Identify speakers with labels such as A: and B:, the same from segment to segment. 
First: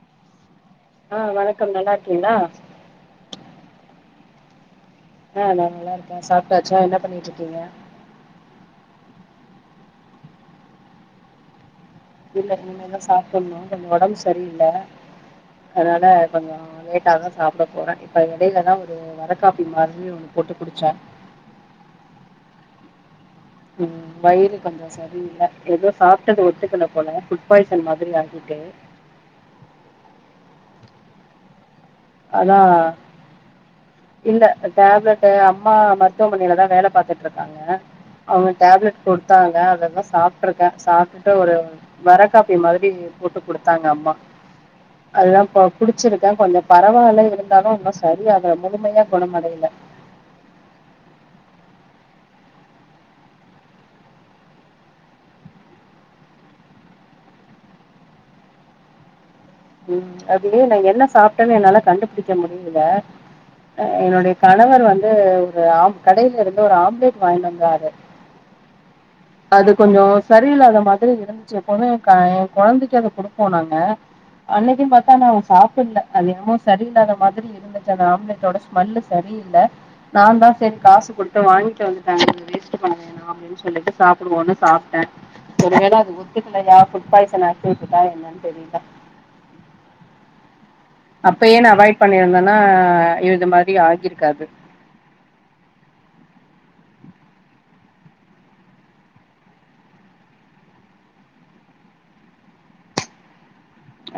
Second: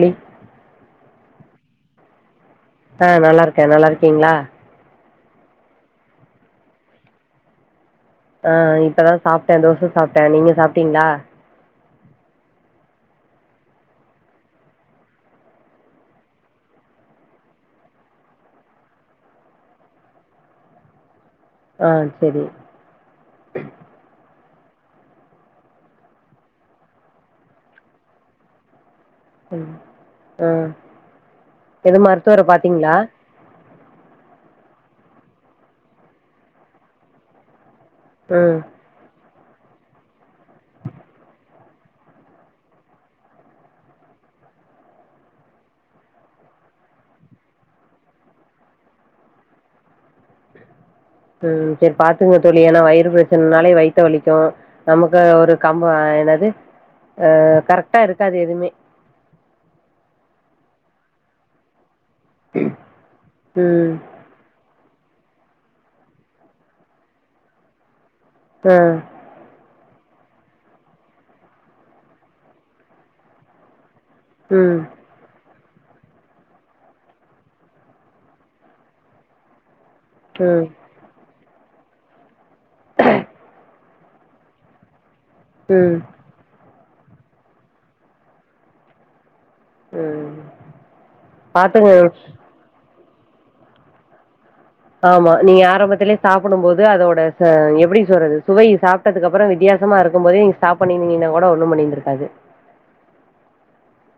A: ம்
B: ஆ வணக்கம் நல்லா இருக்கீங்களா
A: அ நல்லா இருக்க நல்லா இருக்கீங்களா
B: அ நா நல்லா இருக்க சாப்டாச்சா என்ன பண்ணிட் இருக்கீங்க
A: அ இப்பதா சாப்டே தோச சாப்டே நீங்க சாப்டீங்களா
B: இல்ல இனிமேதா சாப்பிட்ணு கொஞ்சொ ஒடம்பு சரியில்ல அதனால கொஞ்சொ லேட்டாதா சாப்பிட போற இப்ப எடயிலதா ஒரு வர காப்பி மாதிரி போட்டு குடிச்ச
A: ஆ செரி
B: ம் வயிறு கொஞ்சொ சரியில்ல எதோ சாப்டது ஒத்துக்கல போல ஃபுட் பாய்சன் மாதிரி ஆகிட்டு
A: செரி ‌ஆ
B: அதா இல்ல டேப்லெட்டு அம்மா மருத்துவமனைல தா வேல பாத்துட்ருக்காங்க அவுங்க
A: ம்
B: டேப்லெட் குடுத்தாங்க அததா சாப்ட்ருக்கே சாப்ட்டுட்டு ஒரு வரக்காப்பி மாதிரி போட்டு குடுத்தாங்க அம்மா அதுதா பா குடிச்சிருக்கே கொஞ்சொ பரவால்ல இருந்தாலு இன்னு சரியாகல முழுமயா குணமடைல
A: ம் செரி பாத்துங்க தோழி ஏனா வயிறு பிரச்சனனாலே வயித்த வலிக்கு நமக்கு ஒரு கம்பா என்னது ஆ கரெக்டாருக்காது எதுமே
B: ம் அது நா என்ன சாப்ட்டேன்னு என்னால கண்டுபுடிக்க முடியில ஆ
A: ம்
B: என்னுடைய கணவர் வந்து ஒரு ஆம் கடைலருந்து ஒரு ஆம்லேட் வாய்ன்ட்டு வந்தாரு
A: ஆ
B: அது கொஞ்சொ சரியில்லாத மாதிரி இருந்துச்சு எப்போமே க எ கொழந்தைக்கு அத குடுப்போ நாங்க
A: ம்
B: அன்னைக்கின் பாத்து ஆனா அவேன் சாப்பிட்ல அது என்னமோ சரியில்லாத மாதிரி இருந்துச்சு அந்த ஆம்லேட்டோட ஸ்மெல்லு சரியில்ல நா தா
A: ம்
B: செரி காசு குடுத்து வாய்ன்ட்டு வந்துட்டாங்க இத வேஸ்ட்டு பண்ண வேணா அப்டின் சொல்லிட்டு சாப்டுவோன்னு சாப்ட்டே ஒருவேள
A: ம்
B: அது ஒ த்துக்லயா ஃபுட் பாய்சன் ஆக்கி விட்டுட்டா என்னன் தெரில
A: ஆ
B: அப்பயே நா அவாய்ட் பண்ணியிருந்தேன்னா இது மாரி ஆகிருக்காது
A: ஆமா நீங்க ஆரம்பத்திலே சாப்பிடும் போது அதோட ச எப்டி சொல்றது சுவை சாப் ட்டதுக்கப்றோ வித்தியாசமா இருக்கும் போதே நீங்க ஸ்டாப் பண்ணிருந்தீங்கனா கூட ஒண்ணு பண்ணிருந்துருக்காது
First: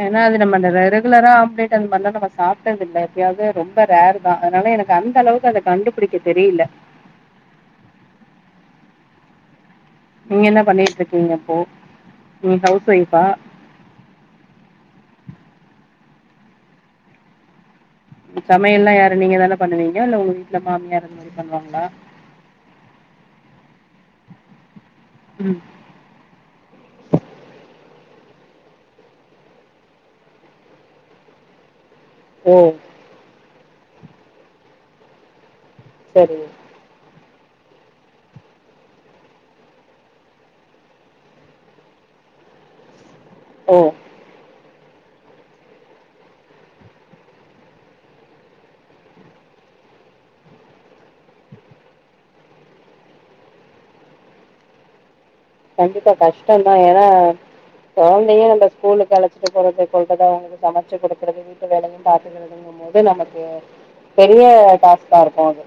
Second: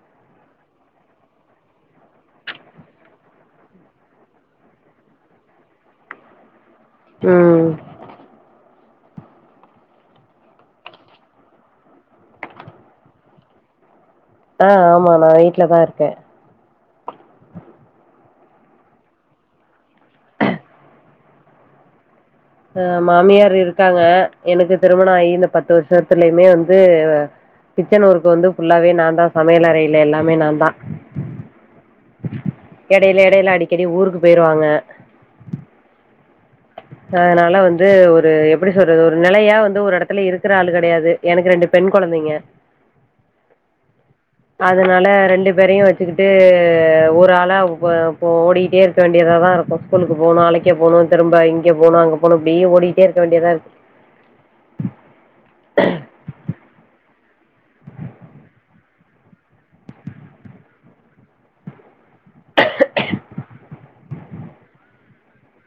B: ஏனா அது நம்ம ரெ ரெகுலரா ஆம்லேட் அந்த மார்லா நம்ம சாப்ட்டதில்ல எப்பயாது ரொம்ப ரேரு தா அதனால எனக்கு அந்தளவுக்கு அத கண்டுபிடிக்க தெரில
A: ம்
B: நீங்க என்ன பண்ணிட்ருக்கீங்க இப்போ நீங் ஹவுஸ் ஒய்ஃபா
A: ஆ ஆமா நா வீட்ல தாருக்கே
B: ம் சமையல்லா யாரு நீங்க தானே பண்ணுவீங்க இல்ல உங்க வீட்ல மாமியார் அந்மாரி பண்ணுவாங்ளா
A: ஆ மாமியார் இருக்காங்க எனக்கு திருமண ஆயி இந்த
B: ம்
A: பத்து வர்ஷத்துலயுமே வந்து கிச்சன் ஒர்க்கு வந்து ஃபுல்லாவே நாந்தா சமையல் அறைல எல்லாமே நாந்தா
B: [inaudible] ஓ
A: எடைல எடைல அடிக்கடி ஊருக்கு போய்ருவாங்க
B: செரி
A: அதனால வந்து ஒரு எப்டி சொல்றது ஒரு நிலையா வந்து ஒரு எடத்துல இருக்ற ஆள் கெடயாது எனக்கு ரெண்டு பெண் கொழந்தைங்க
B: ஓ
A: அதனால ரெண்டு பேரையு வச்சுக்கிட்டு ஒரு ஆளா வ ஒ ஓடிக்கிட்டேரு க்க வேண்டியதா தா இருக்கு ஸ்கூலுக்கு போனு அழைக்க போனு திரும்ப இங் க போனு அங்க போனு இப்டி ஓடிட்டே இருக்க வேண்டியதாருக்கு
B: கண்டிப்பா கஷ்டொந்தா ஏனா கொழந்தையு நம்ப ஸ்கூலுக்கு அழச்சிட்டு போறது சொல்றத அவுங்களுக்கு சமச்சு குடுக்குறது வீட்டு வேலயு பாத்துகறது அப்டிங்கும்போது நமக்கு பெரிய டாஸ்காருக்கு அது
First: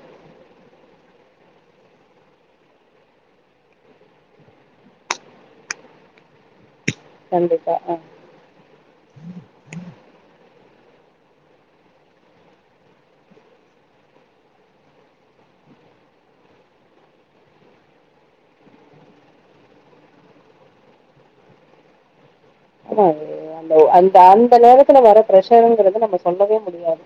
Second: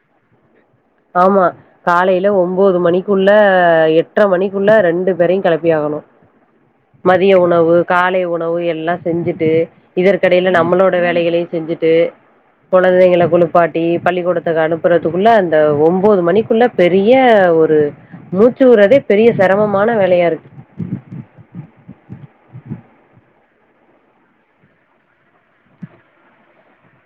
A: ஆமா காலைல ஒம்போது மணிக்குள்ள எட்ர மணிக்குள்ள ரெண்டு பேரயு கெளப்பியாகனு
B: [inaudible]
A: மதிய
B: கண்டிப்பா
A: உணவு
B: ஆ
A: காலை உணவு எல்லா செஞ்சிட்டு இதற்கெடையில நம்மளோட வேலைகளையு செஞ்சிட்டு கொழந்தைங்கள குளிப்பாட்டி பள்ளிக்கூடத்துக்கு அனுப்புறதுக்குள்ள அந் த ஒம்போது மணிக்குள்ள பெரிய ஒரு மூச்சு வுட்றதே பெரிய செரமமான வேலையா இருக்கு
B: ஆனா அது அந்த அந்த அந்த நேரத்துல வர்ற ப்ரஷர்ங்கிறத நம்ம சொல்லவே முடியாது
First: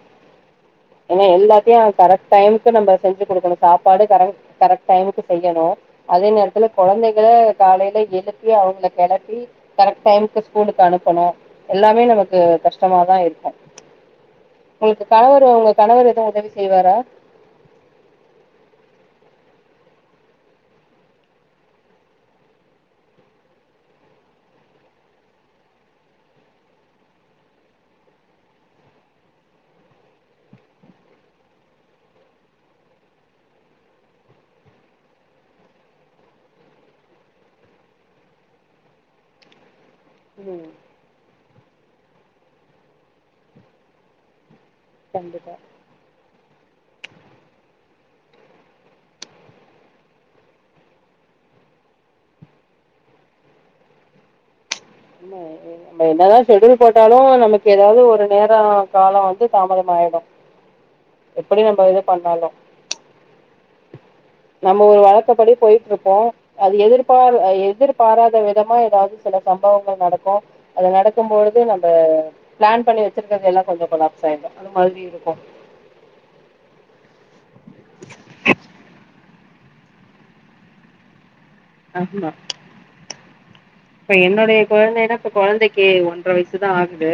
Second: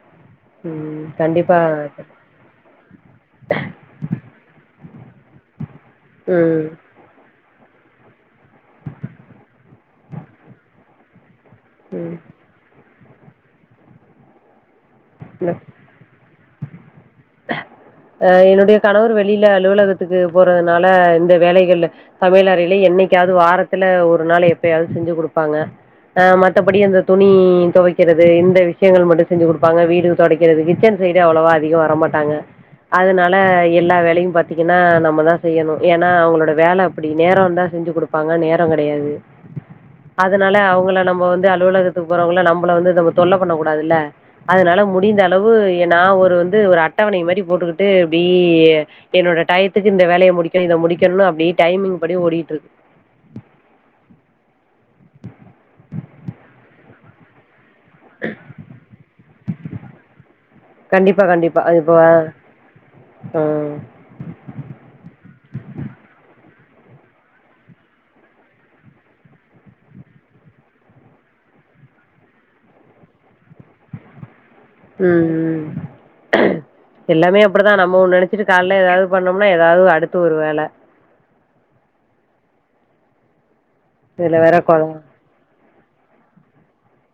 A: ம்
B: ஏன்னா
A: கண்டிப்பா
B: எல்லாத்தையு கரெக்ட் டைமுக்கு நம்ம செஞ்சி குடுக்கணு சாப்பாடு கரங் கரெக்ட் டைமுக்கு செய்யணு அதே
A: ம்
B: நேரத்துல கொழந்தைகள காலைல எழுப்பி அவங்கள கெளப்பி கரெக் டைம் க்கு அனுப்பணு எல்லாமே
A: ம்
B: நமக்கு கஷ்டமாதா இருக்கு உங்களுக்கு கணவரு
A: இல்ல
B: உங்க கணவர் எதுவு உதவி செய்வாரா
A: ஆ என்னுடைய கணவர் வெளில அலுவலகத்துக்கு போறதுனால இந்த வேலைகள்ல சமயலறையில என்னைக்காது வாரத்துல ஒரு நாள் எப்பயாது செஞ்சி குடுப்பாங்க ஆ மத்தபடி அந்த துணி தொவைக்கிறது இந்த விஷயங்கள் மட்டு செஞ்சி குடுப்பாங்க வீடு தொடைக்கிறது கிச்சன் சைடு அவ்ளவா அதிகோ வரமாட்டாங்க அதனால எல்லா வேலையு பாத்திங்கன்னா நம்ம தா செய்யணு ஏன்னா அவுங்களோட வேல அப்டி நேரோ இருந்தா செஞ்சி குடு ப்பாங்க நேரோ கெடையாது
B: [inaudible]
A: அதனால அவங்கள நம்ம வந்து அலுவலகத்துக்கு போறவங்கள நம்பள வந்து நம்ம தொல்ல பண்ண கூடாதுல்ல அதனால மு டிந்த
B: கண்டிப்பா
A: அளவு நா ஒரு வந்து ஒரு அட்டவணை மாரி போட்டுக்கிட் டு இப்டி என்னோட டயத்துக்கு இந்த வேலய முடிக்கணு இத முடிக்கணுன்னு அப்டியே டைமிங் படி ஓடிட்ருக்கு
B: என்ன அ ஏ நம்ப என்னதா ஷெட்யூல் போட்டாலு நமக்கு ஏதாவது ஒரு நேரோ காலோ வந்து தாமதம் ஆயிடு
A: கண்டிப்பா கண்டிப்பா
B: எப்படி
A: அது
B: நம்ம
A: இப்ப
B: இது பண்ணாலு
A: ஆ
B: நம்ம ஒரு வழக்க படி போயிட்ருப்போ அது எதிர்பா எதிர்பாராத விதமா எதாவது சில சம்பவங்கள் நடக்கு அது நடக்கும் பொழுது நம்ம பிளான் பண்ணி வச்சிருக்குறத எல்லா கொஞ்சோ கொலாப்ஸ் சரிக்கா அந்த மாரி
A: ம் ம் எல்லாமே அப்டிதா நம்ம ஒண்ணு நெனச்சிட்டு காலைல ஏதாவது பண்ணோம்னா எதாவது அடுத்து ஒரு வேல
B: ஆமா இப்ப
A: இதுல வேற
B: என்னுடைய
A: கொழ
B: கொழந்தைன்னா இப்ப கொழந்தைக்கி ஒன்ற வயசு தா ஆகுது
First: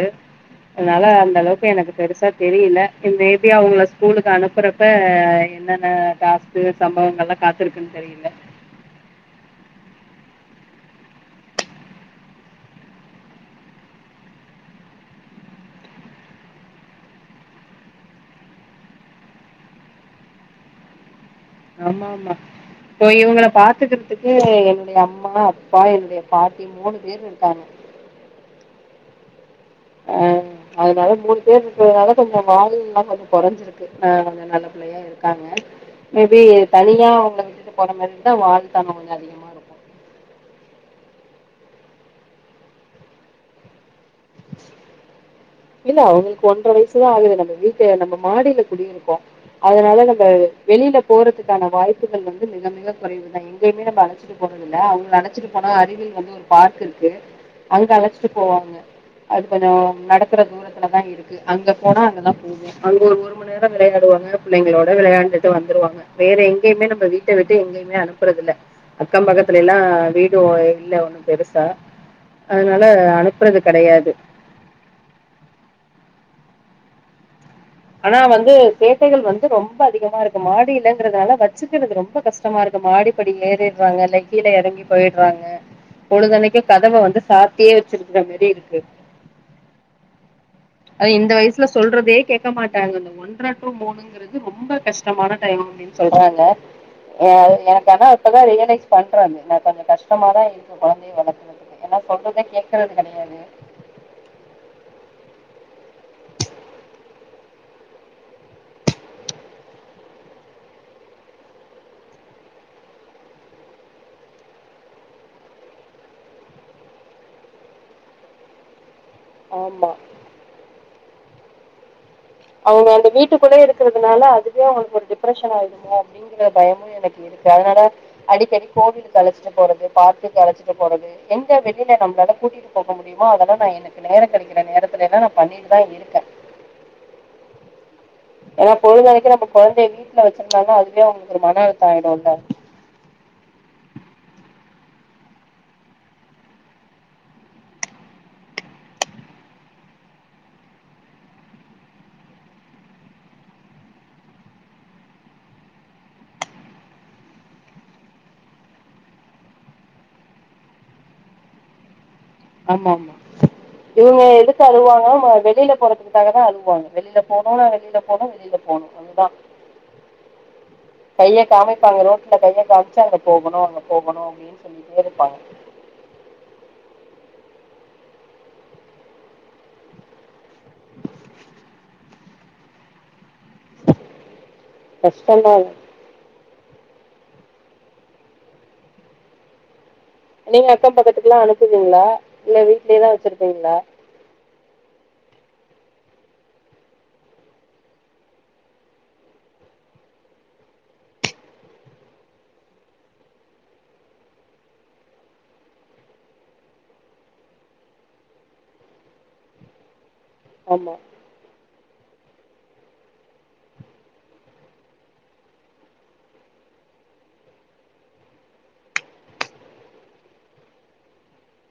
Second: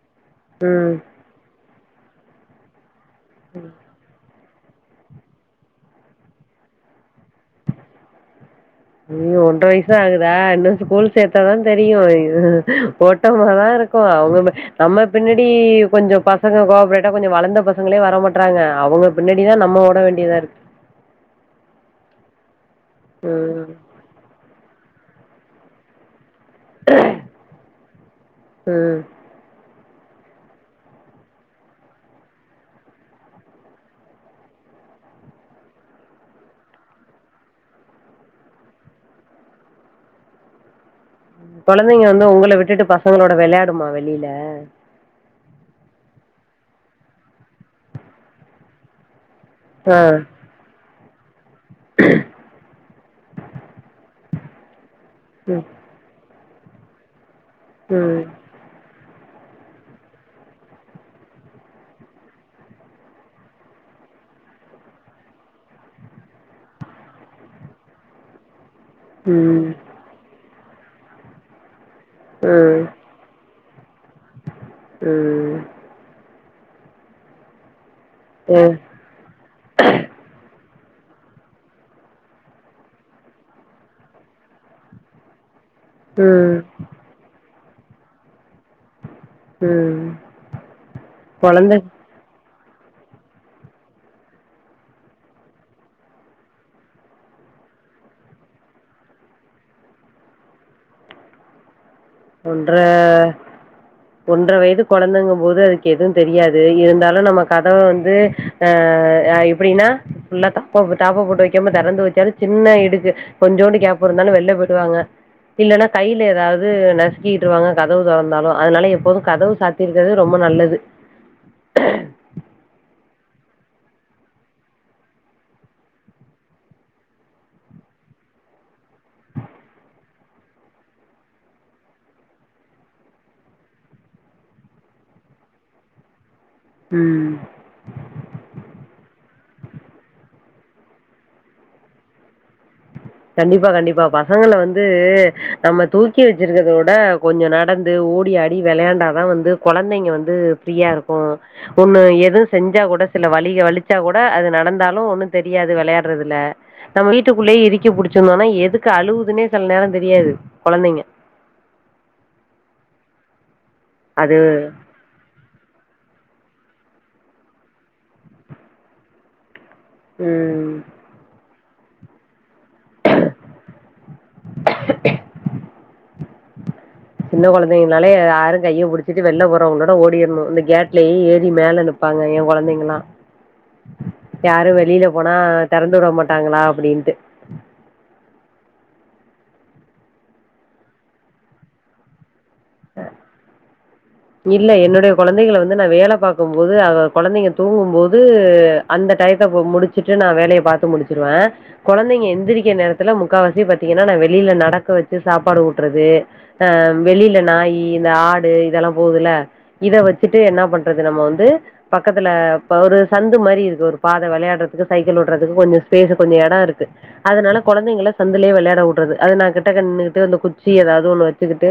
A: ம்
B: அதனால அந்த அளவுக்கு எனக்கு பெருசா தெரியல மே பி அவுங்கள ஸ்கூலுக்கு அனுப்புறப்ப என்னென்ன டாஸ்கு சம்பவங்கல்லா காத்துருக்குன்னு தெரியல
A: ஓ ஒன்ற வயசுதா ஆகுதா இன்னு ஸ்கூல் சேத்தாதா தெரியு இது ஓட்டமாதா இருக் கு அங்கன்னு நம்ம பின்னாடி கொஞ்சோ பசங்க கோப்ரேட்டா கொஞ்சோ வளந்த பசங்களே வர மாட்றாங்க அவுங்க பின்னாடி தா நம்ம ஓட வேண்டியதா இருக்கு
B: ஆமா ஆமா இப்போ இவுங்கள
A: ம்
B: பாத்துக்குறதுக்கு என்னுடைய அம்மா அப்பா என்னுடைய பாட்டி மூணு பேர் இருக்காங்க
A: ம்
B: ஆ அதுனால மூணு பேர் இருக்குறதுனால கொஞ்சோ வாலு எல்லா கொஞ்சோ கொறைஞ்சிருக்கு ஆ கொஞ்சோ நல்ல பிள்ளை யா இருக்காங்க மேபி தனியா அவுங்கள விட்டுட்டு போற மாரி இருந்தா வாலு தனோ கொஞ்சோ அதிகமா இருக்கு
A: கொழந்தைங்க வந்து உங்கள விட்டுட்டு பசங்களோட வெளாடுமா வெளில
B: இல்ல அவுங்களுக்கு ஒன்ற வயசுதா ஆகுது நம்ம வீட்ட நம்ம மாடில குடியிருக்கோ
A: ஆ
B: அதனால நம்ப வெளில போறதுக்கான வாய்ப்புகள் வந்து மிக மிக கொறைவுதா எங்கயுமே நம்ம அழச்சிட்டு போறதில்ல அவுங்ள அழ ச்சிட்டு
A: ம்
B: போனா அருகில் வந்து ஒரு பார்க் இருக்கு அங்க
A: ம்
B: அழச்சிட்டு போவாங்க அது கொஞ்சோம் நடக் குற தூரத்துலதா இருக்கு அங்க போனா அங்கதா போ வோ அங்க ஒரு ஒருமநேரோ விளையாடுவாங்க பிள்ளைங்களோட விளையாண்டுட்டு வந்துருவாங்க வேற எங்கேயுமே நம்ம வீட்ட விட்டு எங்கேயுமே அனுப்புறதில்ல அக்கம்
A: ம் ம்
B: பக்கத்துலேலா வீடு இல்ல ஒன்னு பெருசா அதுனால அனு ப்றது கெடையாது
A: ம்
B: ஆனா வந்து
A: ம்
B: சேட் டைகள் வந்து ரொம்ப அதிகமா இருக்கு மாடி இல்லங்குறதுனால வச்சுக்குறது ரொம்ப கஷ்டமா இருக்கு மாடி படில ஏறிற்றாங்க இல்லை கீழ எறங்கி போய்ட்றாங்க
A: ம்
B: பொழுதன்னைக்கு கதவ வந்து சாத்தியே வச்சிருக்குற மாரி இருக்கு
A: ம்
B: அது இந்த வய்சுல
A: கொழந்த
B: சொல்றதே கே க்க மாட்டாங்க அந்த ஒன்ற ட்டூ மூணுங்குறது ரொம்ப கஷ்டமான டைம் அப்டின் சொல்றாங்க அ எனக்கு ஆனா இப்பதா ரியலைஸ் பண்றாங்க நா கொஞ்சோ கஷ்டமாதா இருக்கு கொழந்தைய வளக்குறது எனா சொல்றதே கேக்குறது கெடையாது
A: ஒன்ற வயது கொழந்தங்கபோது அதுக்கெது தெரியாது இருந்தாலு நம்ம கதவ வந்து ஆ அ எப்புடினா ஃபுல்லா தாப்பாவு தாப்பா போட்டு வைக்காம தெறந்து வச்சாலு சின்ன இடுக்கு கொஞ்சோன்டு கேப் இருந்தாலு வெள்ல போய்டுவாங்க இல்லனா கைல எதாவ்து ந ஸ்க்கி இட்ருவாங்க கதவு தொறந்தாலு அதுனால எப்போது கதவு
B: ஆமா
A: சாத்திருக்குறது ரொம்ப நல்லது
B: அவ்ங்க அந்த வீட்டுக்குள்ளயே இருக்குறதுனால அதுவே அவுங்குளுக்கு ஒரு டிப்ரஷன் ஆய்டுமோ அப்டி ங்குற பயமு எனக்கு இருக்கு அதுனால அடிக்கடி கோவிலுக்கு அழச்சிட்டு போறது பார்க்குக்கு அழச்சிட்டு போறது எங்க வெளில நம்ளால கூட்டிட்டு போக முடியுமோ அதெல்லா நா என க்கு நேரங் கெடைக்கிற நேரத்துலேலா நான் பண்ணிட்டுதா இருக்க
A: ம்
B: ஏனா பொழுதனைக்கு நம்ம கொழந்தைய வீட்ல வச்சிருந்தோனா அதுவே அவுங்ளுக்கு ஒரு மன அழுத்தோ ஆய்டுல
A: கண்டிப்பா கண்டிப்பா பசங்கள வந்து நம்ம தூக்கி வச்சிருக்கற்த உட கொஞ்சோ நடந்து ஓடி ஆடி வெளையாண்டா தா வந்து கொழந்தைங்க வந்து ஃப்ரீயா இருக்கு ஒன்னு எது செஞ்சா கூட சில வலிக வலிச்சா கூட அது நடந்தாலு ஒன்னு தெரியாது வெளையாட்றதுல நம் வீட்டுக்குள்ளயே இரிக்கி புடிச்சிருந்தோனா எதுக்கு அழுகுதுனே சில நேரோ தெரியாது கொழந்தைங்க
B: ஆமாம்மா இவுங்க
A: அது
B: எதுக்கு அழுவாங்க மா வெளில போறதுக் காகதா அழுவாங்க வெளில போனு நா வெளில போனு வெளில போனு அதுதா
A: ம்
B: கைய காமிப்பாங்க ரோட்ல கைய காம்ச்சு அங்க போகணு அங்க போகணு அப்டின் சொல்லிட்டே இருப்பாங்க
A: சின்ன கொழந்தைங்கனாலே யாரு கைய புடிச்சிட்டு வெள்ல போறவங்குளோட ஓடிர்ணு இந்த கேட்லயு ஏறி மேல நிப் பாங்க ஏன் கொழந்தைங்குளா
B: [inaudible]
A: யாரு வெளில போனா
B: கஷ்டம் தான்
A: தெறந்துட மாட்டாங்குளா அப்டின்ட்டு
B: நீங்க அக்கம் பக்கத்துக்குலா அனுப்புவீங்ளா இல்ல வீட்லேதா வச்சிருப்பீங்ளா
A: இல்ல என்னுடைய குழந்தைங்கள வந்து நான் வேலை பாக்கும்போது அவ கொழந்தைங்க தூங்கும்போது அந்த டையத்தப்ப முடிச்சுட்டு நான் வேலைய பாத்து முடிச்சுருவ கொழந்தைங்க எந்திரிக்கிற நேரத்துல முக்காவாசி பாத்தீங்னா நான் வெளில நடக்க வச்சு சாப்பாடு ஊட்றது அ வெளில நாயி இந்த ஆடு இதெல்லா போதுல இத வச்சுட்டு என்ன
B: ஆமா
A: பண்றது நம்ம வந்து பக்கத்துல இப்ப ஒரு சந்து மாரி இருக்கு ஒரு பாத வெளையாட்றதுக்கு சைக்கிள் ஓட்றதுக்கு கொஞ்சோ ஸ்பேஸு கொஞ்சோ எடோ இருக்கு அதனால கொழந்தைங்கள சந்துலே வெளயாட வுட்றது அது நா கிட்டக்க நின்னுகிட்டு இந்த குச்சி எதாவ்து ஒண்ணு வச்சுக்கிட்டு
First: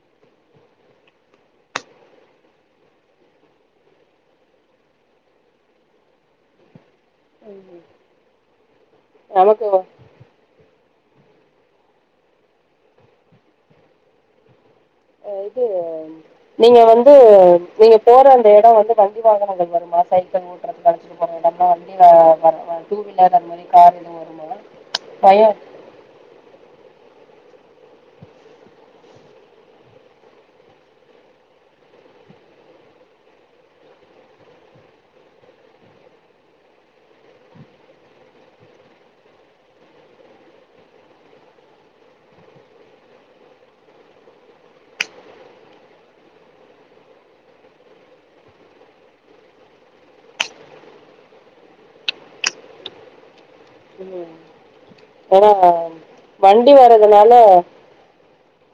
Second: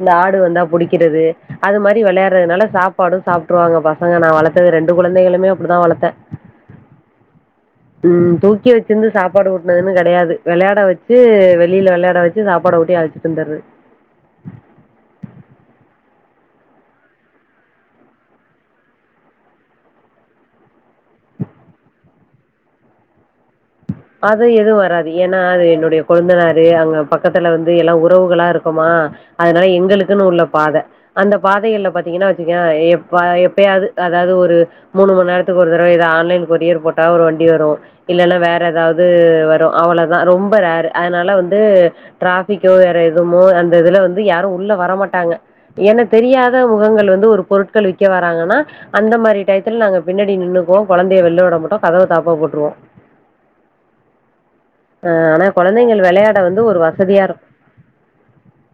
A: இந்த ஆடு வந்தா புடிக்கிறது அது மாரி வெளயாட்றதுனால சாப்பாடு சாப்ட்ருவாங்க பசங்க நா வளர்த்தது ரெண்டு குழந்தைகளுமே அப்டிதா வளத்தே
B: [inaudible] [inaudible]
A: ம் தூக்கி வ ச்சிந்து
B: நமக்கு
A: சாப்பாடுவூட்னதுன்னு கெடயாது வெளயாட வச்சு வெளில வெளயாட வச்சு சாப்பாட ஊட்டி அழச்சிட் வந்துர்றது
B: ஆ இது நீங்க வந்து நீங்க போற அந்த இடோ வந்து வன்டி வாகனங்கள் வருமா சைக்கிள் ஓ ட்றதுக் அழச்சிட்டு போறது நம்ம வண்டி வா வரவா டூ வீலர் அந்த மாரி கார் எதுவு
A: அது
B: வருமா
A: எதுவு வராது ஏனா
B: பயோ
A: அது என்னுடைய கொழுந்தனாரு அங்க பக்கத்துல வந்து எல்லா உறவுகளா இருக்கொமா அதனால எங்களுக்குன் உள்ள பாத அந்த பாதைகள்ல பாத்தீங்கன்னா வச்சுக்கே எப்ப எப்பயாது அதாவ்து ஒரு மூனு மண்நேரத்துக்கு ஒரு தடவ எதா ஆன்லைன் கொரியர் போட்டா ஒரு வண்டி வரு இல்லல்ல வே ற எதாவ்து வரு அவ்ளதா ரொம்ப ரேரு அதனால வந்து டிராஃபிக்கோ வேற எதுமோ அந்த இதுல வந்து யாரு உள்ள வரமாட்டாங்க ஏனா தெரியாத முகங்கள் வந்து ஒரு பொருட்கள் விக்க வராங்கன்னா அந்த மாரி டயத்துல நாங்க பின்னாடி நின்னுக்குவோ கொழந்தைய வெள்ல விட மாட்டோ கதவ தாப்பா போட்ருவோ
B: ம்
A: ஆனா
B: ஏனா
A: கொழந்தைங்கள் வெளையாட வந்து
B: வண்டி
A: ஒரு வசதியா
B: வர்றதுனால
A: இருக்கு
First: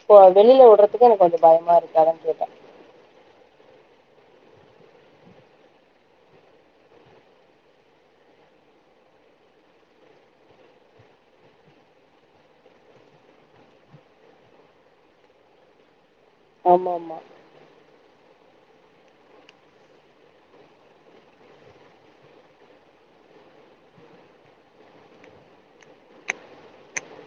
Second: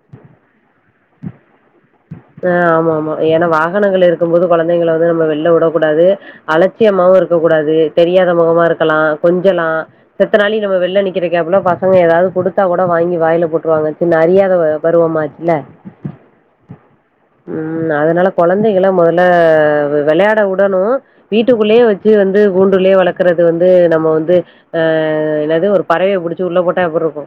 B: ஸோ வெளில வுட்றதுக்கு எனக்கு கொஞ்சொ பயமாருக்கு அதா கே
A: ஆ ஆமாமா ஏனா வாகனங்கள் இருக்கும்போது குழந்தைங்ள வந்து நம்ம வெள்ல விடக்கூடாது அலட்சியமாவு இருக்க கூடாது தெரியாத முகமா இருக்கலா கொஞ்சலா செத்தனாளி நம்ம வெள்ல நிக்கிற கேப்புல பசங்க எதாவ்து குடுத்தா கூட வாங்கி வாய்ல போட்ருவாங்க சின்ன அறியாத பருவமாச்சில
B: ஆமாமா
A: ம் அதனால கொழந்தைகள மொதல்ல வெளயாட வுடனு வீட்டுக்குள்ளே வச்சு வந்து கூண்டுலே வளர்க்கறது வந்து நம்ம வந்து ஆ என்னது ஒரு பறவய புடிச்சு உள்ள போட்டா எப்பிருக்கு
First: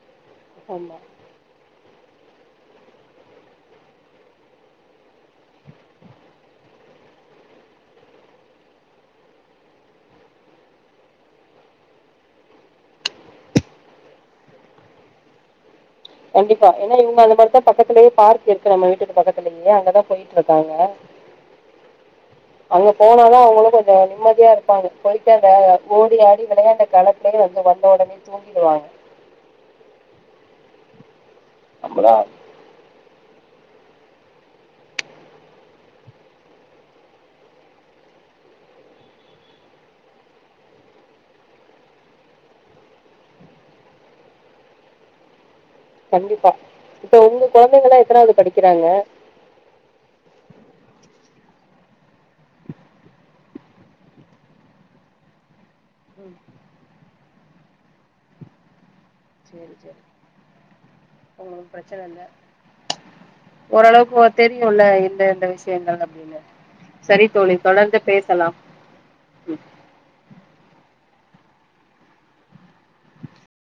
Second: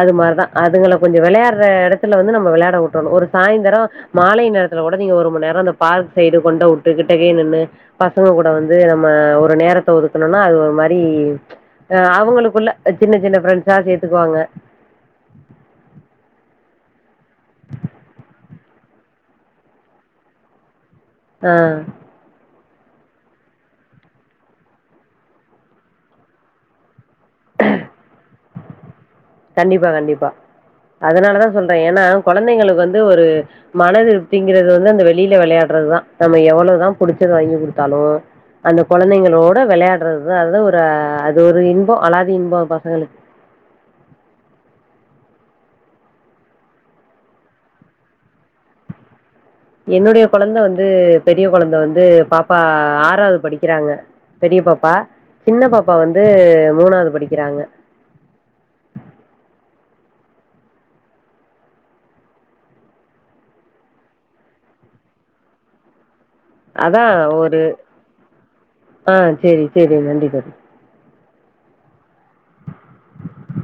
A: அது மார்தா அதுகள
B: ஆமா
A: கொஞ்சொ வெளயாட்ற எடத்துல வந்து நம்ம வெளயாட விட்றனு ஒரு சாயந்தரோ மாலை நேரத்துல கூட நீங்க ஒரு மண்நேரோ அந்த பார்க் சைடு கொண்ட வுட்டு கிட்டக்கே நின்னு பசங்க கூட வந்து நம்ம ஒரு நேரத்த ஒதுக்னோனா அது ஒரு மாரி ஆ அவுங்களுக்குள்ள சின்ன சின்ன ஃப்ரெண்ட்ஸா சேர்த்துக்குவாங்க
B: கண்டிப்பா ஏனா இவுங்க அந்த மாரி தா பக்கத்திலயே பார்க் இருக்கு நம்ம வீட்டுக்கு பக்கத்திலயே அங்கதா போய்ட்ருக்காங்க
A: ஆ
B: [inaudible] அங்க போனாதா அவுங்களு கொஞ்சொ நிம்மதியாருப்பாங்க போய்ட்டு அந்த ஓடி ஆடி விளயாண்ட கள ப்லே வந்து வந்தஒடனே தூங்கிடுவாங்க
A: கண்டிப்பா கண்டிப்பா அதனாலதா சொல்றே ஏனா கொழந்தைங்களுக்கு வந்து ஒரு மன திருப்திங்கறது வந்து அந்த வெளில வெளயாட்றதா நம்ம எவ்ளதா புடிச்சத வாங்கி குடுத்தாலு அந்த கொழந்தைங்களோட வெளயாட்றதா அதா ஒரு அது ஒரு இன்போ அலாதி இன்போ பசங்களுக்கு
B: கண்டிப்பா இப்ப உங்க கொழந்தைங்கள்லா எத்தனாவ்து படிக்கிறாங்க
A: என்னுடைய கொழந்த வந்து பெரிய கொழந்த வந்து பாப்பா ஆறாது படிக்கிறாங்க பெரிய பாப்பா சின்ன பாப்பா வந்து
B: ம்
A: மூனாது படிக்கிறாங்க
B: சேரி சேரி ஒங்களுக்கு பிரச்சன இல்ல ஓரளவுக்கு தெரியுல எந்தெந்த விஷ்யங்கள் அப்டின்னு
A: அதான்
B: செரி தோழி
A: ஒரு
B: தொடர்ந்து பேசலா
A: ஆ செரி செரி நன்றி தோழி